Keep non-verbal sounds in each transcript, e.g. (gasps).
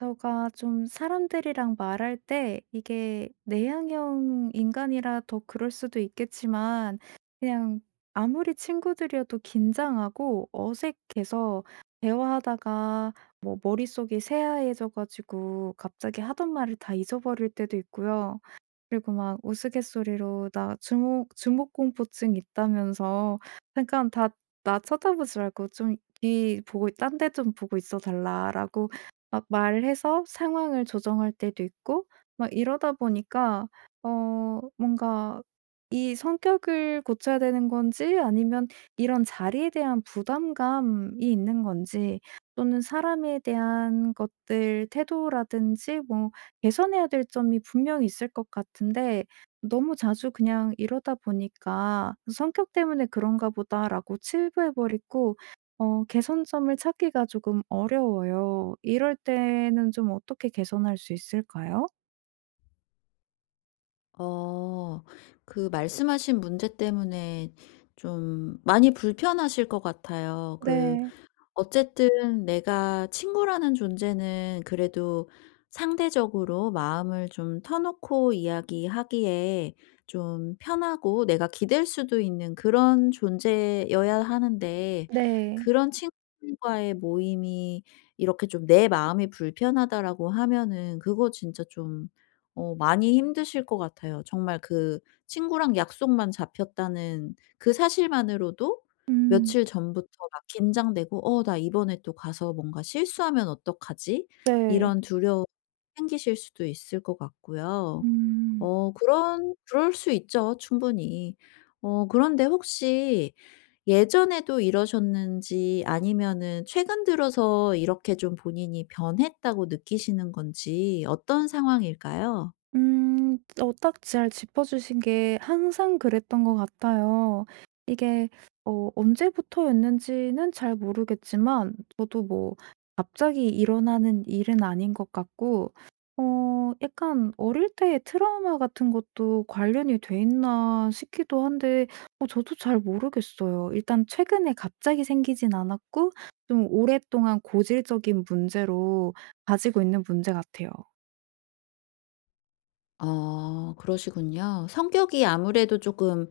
제가 좀 사람들이랑 말할 때 이게 내향형 인간이라 더 그럴 수도 있겠지만 그냥 아무리 친구들이어도 긴장하고 어색해서 대화하다가 뭐 머릿속이 새하얘져 가지고 갑자기 하던 말을 다 잊어버릴 때도 있고요. 그리고 막 우스갯소리로 "나 주목공포증 있다."면서 "잠깐 다 나 쳐다보지 말고 좀 뒤 보고 딴데 좀 보고 있어 달라."라고 막 말해서 상황을 조정할 때도 있고 막 이러다 보니까 뭔가 이 성격을 고쳐야 되는 건지 아니면 이런 자리에 대한 부담감이 있는 건지 또는 사람에 대한 것들 태도라든지 뭐 개선해야 될 점이 분명히 있을 것 같은데 너무 자주 그냥 이러다 보니까 '성격 때문에 그런가 보다.'라고 치부해 버리고 개선점을 찾기가 조금 어려워요. 이럴 때는 좀 어떻게 개선할 수 있을까요? 어. 그 말씀하신 문제 때문에 좀 많이 불편하실 것 같아요. 그 네. 어쨌든 내가 친구라는 존재는 그래도 상대적으로 마음을 좀 터놓고 이야기하기에 좀 편하고, 내가 기댈 수도 있는 그런 존재여야 하는데, 네. 그런 친구들과의 모임이 이렇게 좀 내 마음이 불편하다라고 하면은 그거 진짜 좀 많이 힘드실 것 같아요. 정말 그 친구랑 약속만 잡혔다는 그 사실만으로도 음. 며칠 전부터 막 긴장되고, '어 나 이번에 또 가서 뭔가 실수하면 어떡하지?' 네. 이런 두려움이 생기실 수도 있을 것 같고요. 음. 그런 그럴 수 있죠, 충분히. 그런데 혹시 예전에도 이러셨는지, 아니면은 최근 들어서 이렇게 좀 본인이 변했다고 느끼시는 건지, 어떤 상황일까요? 음. 어 딱 잘 짚어 주신 게 항상 그랬던 것 같아요. 이게 언제부터였는지는 잘 모르겠지만 저도 뭐 갑자기 일어나는 일은 아닌 것 같고 어 약간 어릴 때의 트라우마 같은 것도 관련이 돼 있나 싶기도 한데 저도 잘 모르겠어요. 일단 최근에 갑자기 생기진 않았고 좀 오랫동안 고질적인 문제로 가지고 있는 문제 같아요. 그러시군요. 성격이 아무래도 조금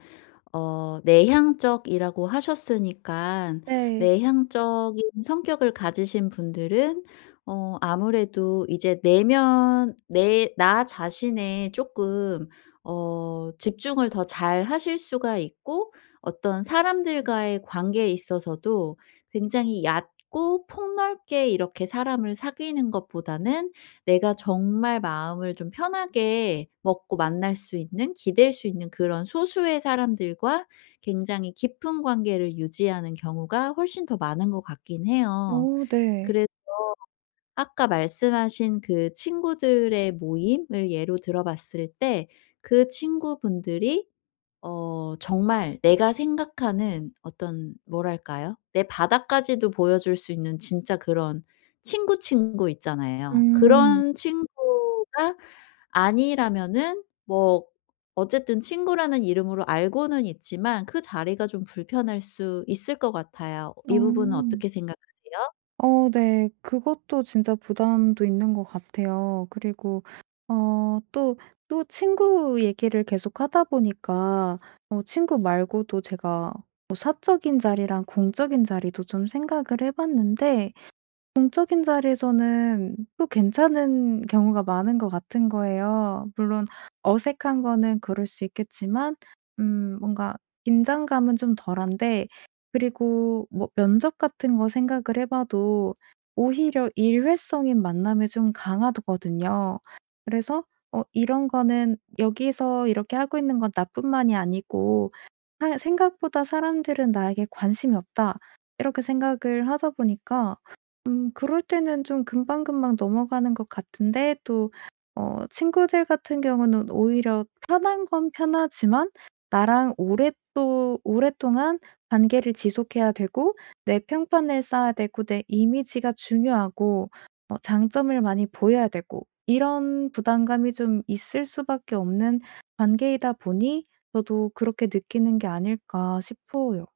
내향적이라고 하셨으니까, 네. 내향적인 성격을 가지신 분들은 아무래도 이제 내면 내 나 자신에 조금 집중을 더 잘하실 수가 있고, 어떤 사람들과의 관계에 있어서도 굉장히 얕고 폭넓게 이렇게 사람을 사귀는 것보다는 내가 정말 마음을 좀 편하게 먹고 만날 수 있는, 기댈 수 있는 그런 소수의 사람들과 굉장히 깊은 관계를 유지하는 경우가 훨씬 더 많은 것 같긴 해요. 어 네. 그래서 아까 말씀하신 그 친구들의 모임을 예로 들어 봤을 때, 그 친구분들이 정말 내가 생각하는 어떤, 뭐랄까요? 내 바닥까지도 보여줄 수 있는 진짜 그런 친구, 친구 있잖아요. 음. 그런 친구가 아니라면은 뭐 어쨌든 친구라는 이름으로 알고는 있지만 그 자리가 좀 불편할 수 있을 것 같아요. 어. 이 부분은 어떻게 생각하세요? 어 네. 그것도 진짜 부담도 있는 것 같아요. 그리고 어 또 친구 얘기를 계속하다 보니까 친구 말고도 제가 뭐 사적인 자리랑 공적인 자리도 좀 생각을 해 봤는데 공적인 자리에서는 또 괜찮은 경우가 많은 것 같은 거예요. 물론 어색한 거는 그럴 수 있겠지만 뭔가 긴장감은 좀 덜한데 그리고 뭐 면접 같은 거 생각을 해 봐도 오히려 일회성인 만남이 좀 강하거든요. 그래서 이런 거는 여기서 이렇게 하고 있는 건 나뿐만이 아니고 사 생각보다 사람들은 나에게 관심이 없다.' 이렇게 생각을 하다 보니까 그럴 때는 좀 금방금방 넘어가는 것 같은데 또 친구들 같은 경우는 오히려 편한 건 편하지만 나랑 오랫도 오랫동안 관계를 지속해야 되고 내 평판을 쌓아야 되고 내 이미지가 중요하고 장점을 많이 보여야 되고 이런 부담감이 좀 있을 수밖에 없는 관계이다 보니 저도 그렇게 느끼는 게 아닐까 싶어요.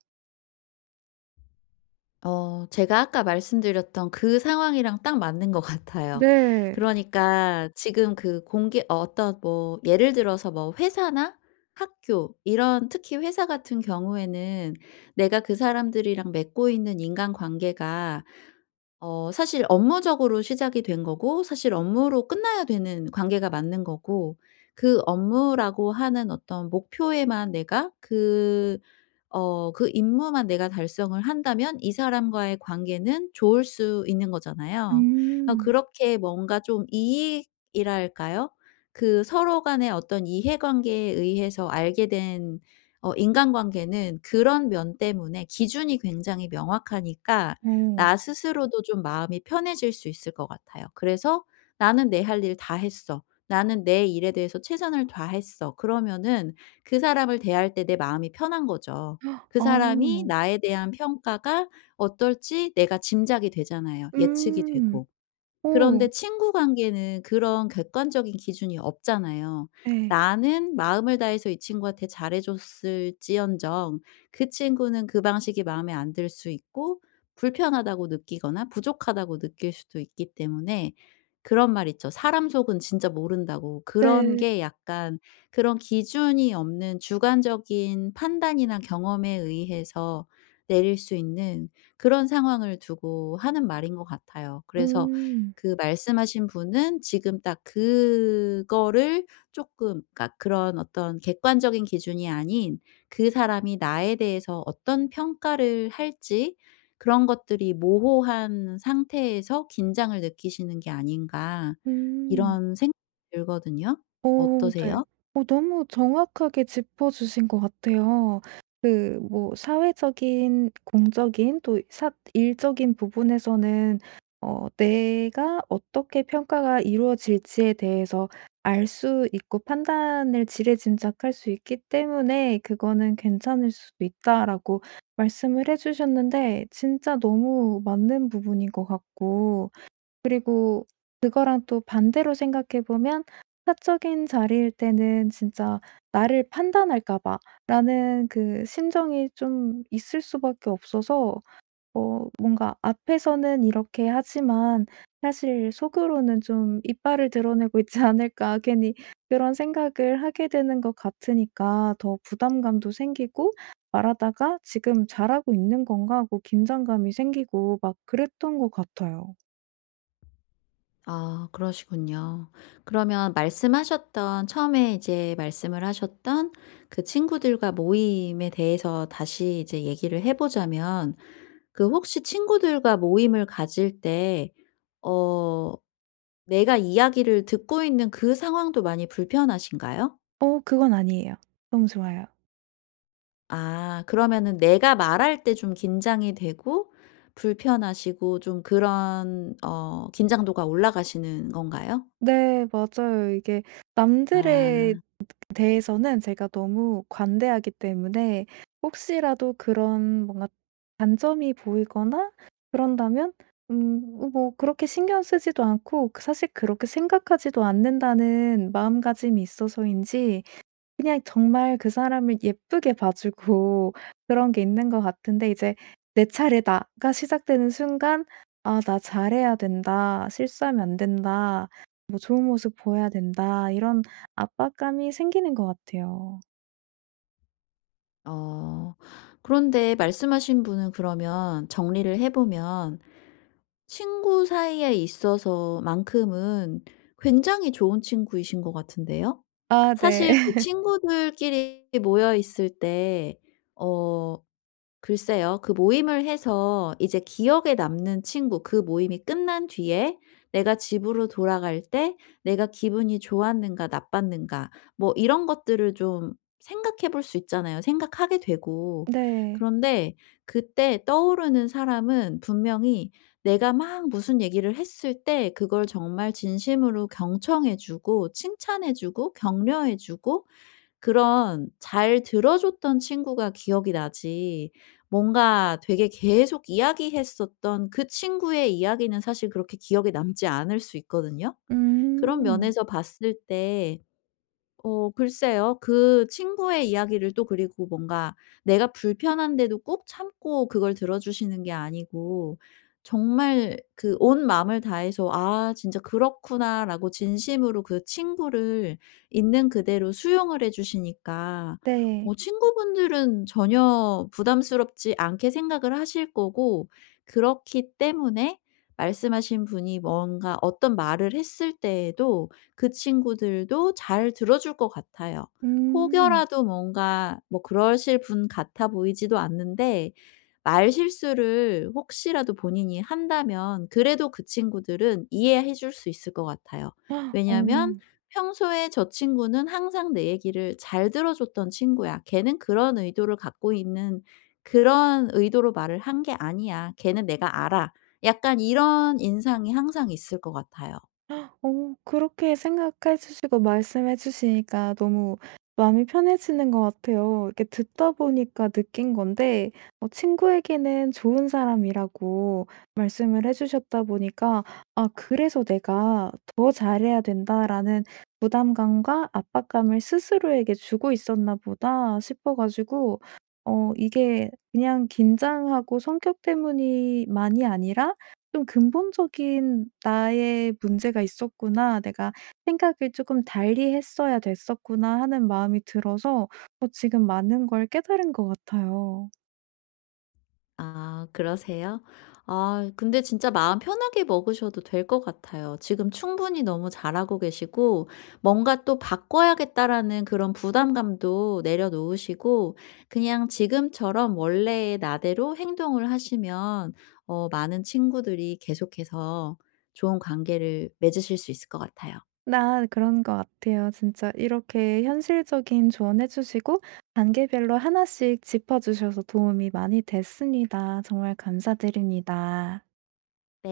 제가 아까 말씀드렸던 그 상황이랑 딱 맞는 것 같아요. 네. 그러니까 지금 그 공기 어떤 뭐 예를 들어서, 뭐 회사나 학교 이런, 특히 회사 같은 경우에는 내가 그 사람들이랑 맺고 있는 인간관계가 사실 업무적으로 시작이 된 거고, 사실 업무로 끝나야 되는 관계가 맞는 거고, 그 업무라고 하는 어떤 목표에만 내가 그 그 임무만 내가 달성을 한다면 이 사람과의 관계는 좋을 수 있는 거잖아요. 음. 그렇게 뭔가 좀 이익이랄까요? 그 서로 간의 어떤 이해관계에 의해서 알게 된 인간관계는 그런 면 때문에 기준이 굉장히 명확하니까 어. 나 스스로도 좀 마음이 편해질 수 있을 것 같아요. 그래서 '나는 내 할 일 다 했어. 나는 내 일에 대해서 최선을 다했어.' 그러면은 그 사람을 대할 때 내 마음이 편한 거죠. 그 아. 사람이 나에 대한 평가가 어떨지 내가 짐작이 되잖아요. 예측이 음. 되고. 어. 그런데 친구 관계는 그런 객관적인 기준이 없잖아요. 네. 나는 마음을 다해서 이 친구한테 잘해 줬을지언정 그 친구는 그 방식이 마음에 안 들 수 있고, 불편하다고 느끼거나 부족하다고 느낄 수도 있기 때문에, 그런 말 있죠. "사람 속은 진짜 모른다."고. 그런 네. 게 약간 그런 기준이 없는 주관적인 판단이나 경험에 의해서 내릴 수 있는, 그런 상황을 두고 하는 말인 것 같아요. 그래서 음. 그 말씀하신 분은 지금 딱 그거를 쪼끔, 그러니까 그런 어떤 객관적인 기준이 아닌, 그 사람이 나에 대해서 어떤 평가를 할지 그런 것들이 모호한 상태에서 긴장을 느끼시는 게 아닌가, 음. 이런 생각이 들거든요. 오 네. 어떠세요? 어 너무 정확하게 짚어 주신 것 같아요. 그 뭐 사회적인 공적인 또 사 일적인 부분에서는 내가 어떻게 평가가 이루어질지에 대해서 알 수 있고 판단을 지레짐작할 수 있기 때문에 "그거는 괜찮을 수도 있다."라고 말씀을 해 주셨는데 진짜 너무 맞는 부분인 것 같고 그리고 그거랑 또 반대로 생각해 보면 사적인 자리일 때는 진짜 '나를 판단할까 봐.'라는 그 심정이 좀 있을 수밖에 없어서 뭔가 앞에서는 이렇게 하지만 사실 속으로는 좀 '이빨을 드러내고 있지 않을까.' 괜히 그런 생각을 하게 되는 것 같으니까 더 부담감도 생기고 말하다가 '지금 잘하고 있는 건가?' 하고 긴장감이 생기고 막 그랬던 것 같아요. 아, 그러시군요. 그러면 말씀하셨던, 처음에 이제 말씀을 하셨던 그 친구들과 모임에 대해서 다시 이제 얘기를 해 보자면, 그 혹시 친구들과 모임을 가질 때 어 내가 이야기를 듣고 있는 그 상황도 많이 불편하신가요? 어 그건 아니에요. 너무 좋아요. 아, 그러면은 내가 말할 때 좀 긴장이 되고 불편하시고 좀 그런 긴장도가 올라가시는 건가요? 네 맞아요. 이게 아. 남들에 대해서는 제가 너무 관대하기 때문에 혹시라도 그런 뭔가 단점이 보이거나 그런다면 뭐 그렇게 신경 쓰지도 않고 그 사실 그렇게 생각하지도 않는다는 마음가짐이 있어서인지 그냥 정말 그 사람을 예쁘게 봐 주고 그런 게 있는 것 같은데 이제 '내 차례다.'가 시작되는 순간 '아 나 잘해야 된다. 실수하면 안 된다. 뭐 좋은 모습 보여야 된다.' 이런 압박감이 생기는 것 같아요. 어. 그런데 말씀하신 분은 그러면 정리를 해 보면 친구 사이에 있어서 만큼은 굉장히 좋은 친구이신 것 같은데요. 아 네. 사실 그 (laughs) 친구들끼리 모여 있을 때어 글쎄요. 그 모임을 해서 이제 기억에 남는 친구, 그 모임이 끝난 뒤에 내가 집으로 돌아갈 때 내가 기분이 좋았는가 나빴는가, 뭐 이런 것들을 좀 생각해 볼 수 있잖아요. 생각하게 되고. 네. 그런데 그때 떠오르는 사람은 분명히 내가 막 무슨 얘기를 했을 때 그걸 정말 진심으로 경청해 주고 칭찬해 주고 격려해 주고 그런, 잘 들어줬던 친구가 기억이 나지, 뭔가 되게 계속 이야기했었던 그 친구의 이야기는 사실 그렇게 기억에 남지 않을 수 있거든요. 그런 음. 면에서 봤을 때 글쎄요. 그 친구의 이야기를 또, 그리고 뭔가 내가 불편한데도 꾹 참고 그걸 들어주시는 게 아니고 정말 그 온 마음을 다해서 '아 진짜 그렇구나.'라고 진심으로 그 친구를 있는 그대로 수용을 해 주시니까 네. 친구분들은 전혀 부담스럽지 않게 생각을 하실 거고, 그렇기 때문에 말씀하신 분이 뭔가 어떤 말을 했을 때에도 그 친구들도 잘 들어줄 것 같아요. 음. 혹여라도 뭔가 뭐 그러실 분 같아 보이지도 않는데 말실수를 혹시라도 본인이 한다면 그래도 그 친구들은 이해해 줄 수 있을 것 같아요. (gasps) 어. 왜냐하면 평소에 저 친구는 항상 내 얘기를 잘 들어줬던 친구야. 걔는 그런 의도를 갖고 있는, 그런 의도로 말을 한 게 아니야. 걔는 내가 알아. 약간 이런 인상이 항상 있을 것 같아요. 어 그렇게 생각해 주시고 말씀해 주시니까 너무 마음이 편해지는 것 같아요. 이렇게 듣다 보니까 느낀 건데 친구에게는 좋은 사람이라고 말씀을 해 주셨다 보니까 '아 그래서 내가 더 잘해야 된다.'라는 부담감과 압박감을 스스로에게 주고 있었나 보다 싶어 가지고 이게 그냥 긴장하고 성격 때문이 많이 아니라 좀 근본적인 '나의 문제가 있었구나. 내가 생각을 조금 달리 했어야 됐었구나.' 하는 마음이 들어서 지금 많은 걸 깨달은 것 같아요. 아, 그러세요? 아 근데 진짜 마음 편하게 먹으셔도 될 것 같아요. 지금 충분히 너무 잘하고 계시고, 뭔가 또 '바꿔야겠다.'라는 그런 부담감도 내려놓으시고 그냥 지금처럼 원래의 나대로 행동을 하시면 많은 친구들이 계속해서 좋은 관계를 맺으실 수 있을 것 같아요. 나 그런 것 같아요. 진짜 이렇게 현실적인 조언해 주시고 단계별로 하나씩 짚어 주셔서 도움이 많이 됐습니다. 정말 감사드립니다. 네.